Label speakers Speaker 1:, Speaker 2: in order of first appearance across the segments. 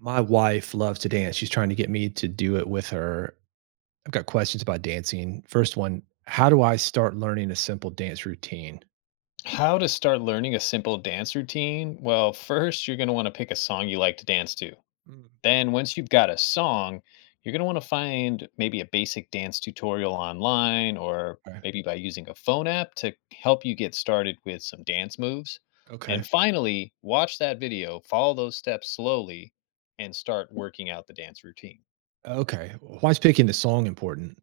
Speaker 1: My wife loves to dance. She's trying to get me to do it with her. I've got questions about dancing. First one, how do I start learning a simple dance routine?
Speaker 2: How to start learning a simple dance routine? Well, first, you're going to want to pick a song you like to dance to.
Speaker 1: Mm,
Speaker 2: Then, once you've got a song, you're going to want to find maybe a basic dance tutorial online or
Speaker 1: okay.
Speaker 2: maybe by using a phone app to help you get started with some dance moves.
Speaker 1: Okay.
Speaker 2: And finally, watch that video, follow those steps slowly, and start working out the dance routine.
Speaker 1: Okay. Why is picking the song important?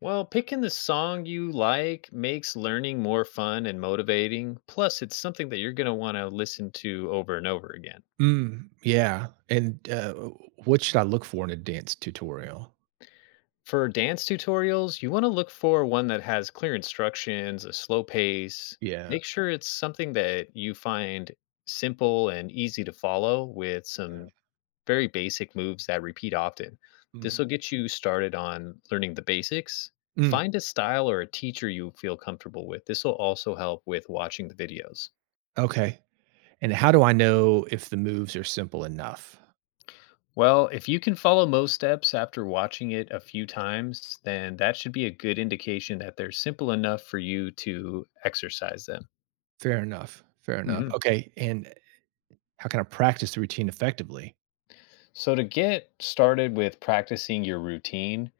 Speaker 2: Well, picking the song you like makes learning more fun and motivating. Plus, it's something that you're going to want to listen to over and over again.
Speaker 1: Mm, yeah. And What should I look for in a dance tutorial?
Speaker 2: For dance tutorials, you want to look for one that has clear instructions, a slow pace.
Speaker 1: Yeah.
Speaker 2: Make sure it's something that you find simple and easy to follow with
Speaker 1: yeah.
Speaker 2: some very basic moves that repeat often. This will
Speaker 1: Mhm.
Speaker 2: get you started on learning the basics.
Speaker 1: Mm,
Speaker 2: Find a style or a teacher you feel comfortable with. This will also help with watching the videos.
Speaker 1: okay. And how do I know if the moves are simple enough?
Speaker 2: Well, if you can follow most steps after watching it a few times, then that should be a good indication that they're simple enough for you to exercise them.
Speaker 1: Fair enough. Fair enough.
Speaker 2: Mhm.
Speaker 1: Okay. And how can I practice the routine effectively?
Speaker 2: So, to get started with practicing your routine,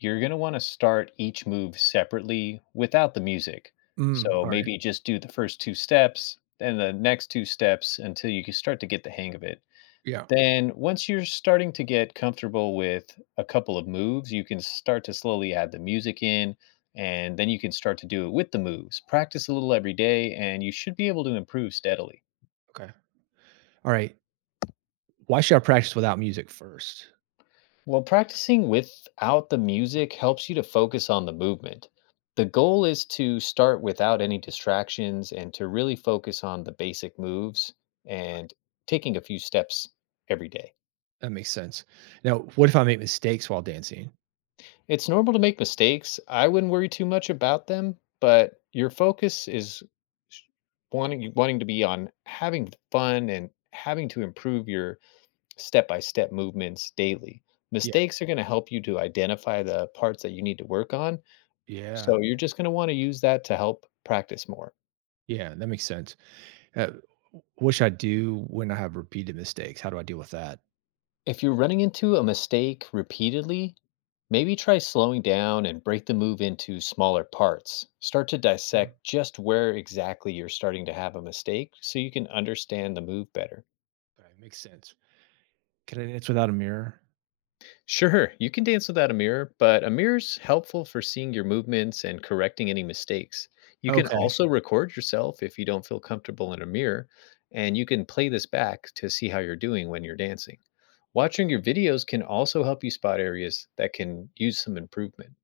Speaker 2: you're going to want to start each move separately without the music. So,
Speaker 1: All right.
Speaker 2: maybe just do the first two steps and the next two steps until you can start to get the hang of it.
Speaker 1: Yeah.
Speaker 2: Then once you're starting to get comfortable with a couple of moves, you can start to slowly add the music in and then you can start to do it with the moves. Practice a little every day and you should be able to improve steadily.
Speaker 1: Okay. All right. Why should I practice without music first?
Speaker 2: Well, practicing without the music helps you to focus on the movement. The goal is to start without any distractions and to really focus on the basic moves and taking a few steps every day.
Speaker 1: That makes sense. Now, what if I make mistakes while dancing?
Speaker 2: It's normal to make mistakes. I wouldn't worry too much about them, but your focus is sh- wanting to be on having fun and having to improve your step-by-step movements daily.
Speaker 1: Yeah.
Speaker 2: Mistakes are going to help you to identify the parts that you need to work on. So
Speaker 1: Yeah.
Speaker 2: you're just going to want to use that to help practice more.
Speaker 1: Yeah. That makes sense. Uh, what should I do when I have repeated mistakes? How do I deal with that?
Speaker 2: If you're running into a mistake repeatedly, maybe try slowing down and break the move into smaller parts. Start to
Speaker 1: Mm,
Speaker 2: dissect just where exactly you're starting to have a mistake so you can understand the move better.
Speaker 1: Okay. Makes sense. Can I dance without a mirror?
Speaker 2: Sure, you can dance without a mirror, but a mirror's helpful for seeing your movements and correcting any mistakes. You can
Speaker 1: Okay.
Speaker 2: also record yourself if you don't feel comfortable in a mirror, and you can play this back to see how you're doing when you're dancing. Watching your videos can also help you spot areas that can use some improvement.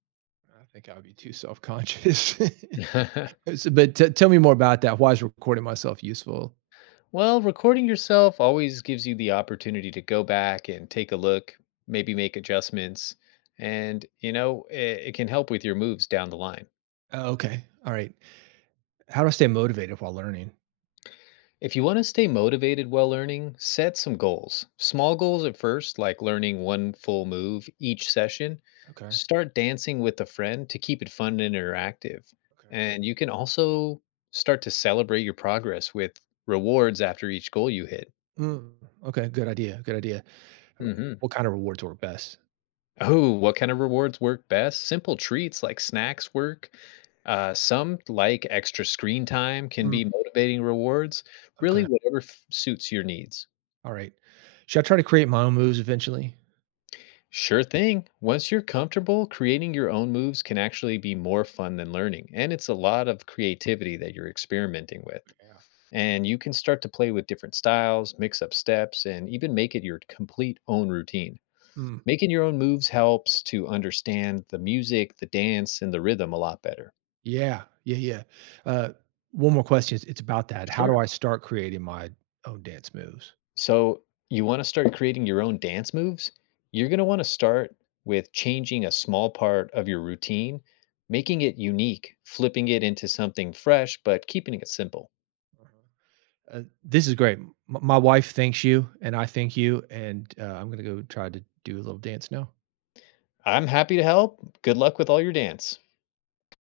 Speaker 1: I think I would be too self conscious. So, but tell me more about that. Why is recording myself useful?
Speaker 2: Well, recording yourself always gives you the opportunity to go back and take a look, maybe make adjustments, and it can help with your moves down the line.
Speaker 1: Oh, okay. All right. How do I stay motivated while learning?
Speaker 2: If you want to stay motivated while learning, set some goals. Small goals at first, like learning one full move each session.
Speaker 1: Okay.
Speaker 2: Start dancing with a friend to keep it fun and interactive.
Speaker 1: Okay.
Speaker 2: And you can also start to celebrate your progress with rewards after each goal you hit.
Speaker 1: Mm, okay. Good idea. Good idea.
Speaker 2: Hmm.
Speaker 1: What kind of rewards work best?
Speaker 2: Oh, what kind of rewards work best? Simple treats like snacks work. Some like extra screen time can
Speaker 1: Mm,
Speaker 2: be motivating rewards. Really,
Speaker 1: okay,
Speaker 2: whatever suits your needs.
Speaker 1: all right. Should I try to create my own moves eventually?
Speaker 2: Sure thing. Once you're comfortable, creating your own moves can actually be more fun than learning. And it's a lot of creativity that you're experimenting with.
Speaker 1: Yeah.
Speaker 2: And you can start to play with different styles, mix up steps, and even make it your complete own routine.
Speaker 1: Mm,
Speaker 2: Making your own moves helps to understand the music, the dance, and the rhythm a lot better.
Speaker 1: yeah, yeah, yeah. Uh, one more question, it's about that. How do
Speaker 2: Sure.
Speaker 1: I start creating my own dance moves?
Speaker 2: So you want to start creating your own dance moves? You're going to want to start with changing a small part of your routine, making it unique, flipping it into something fresh, but keeping it simple.
Speaker 1: Mhm. This is great. M my wife thanks you, and I thank you, and, I'm gonna go try to do a little dance now.
Speaker 2: I'm happy to help. Good luck with all your dance.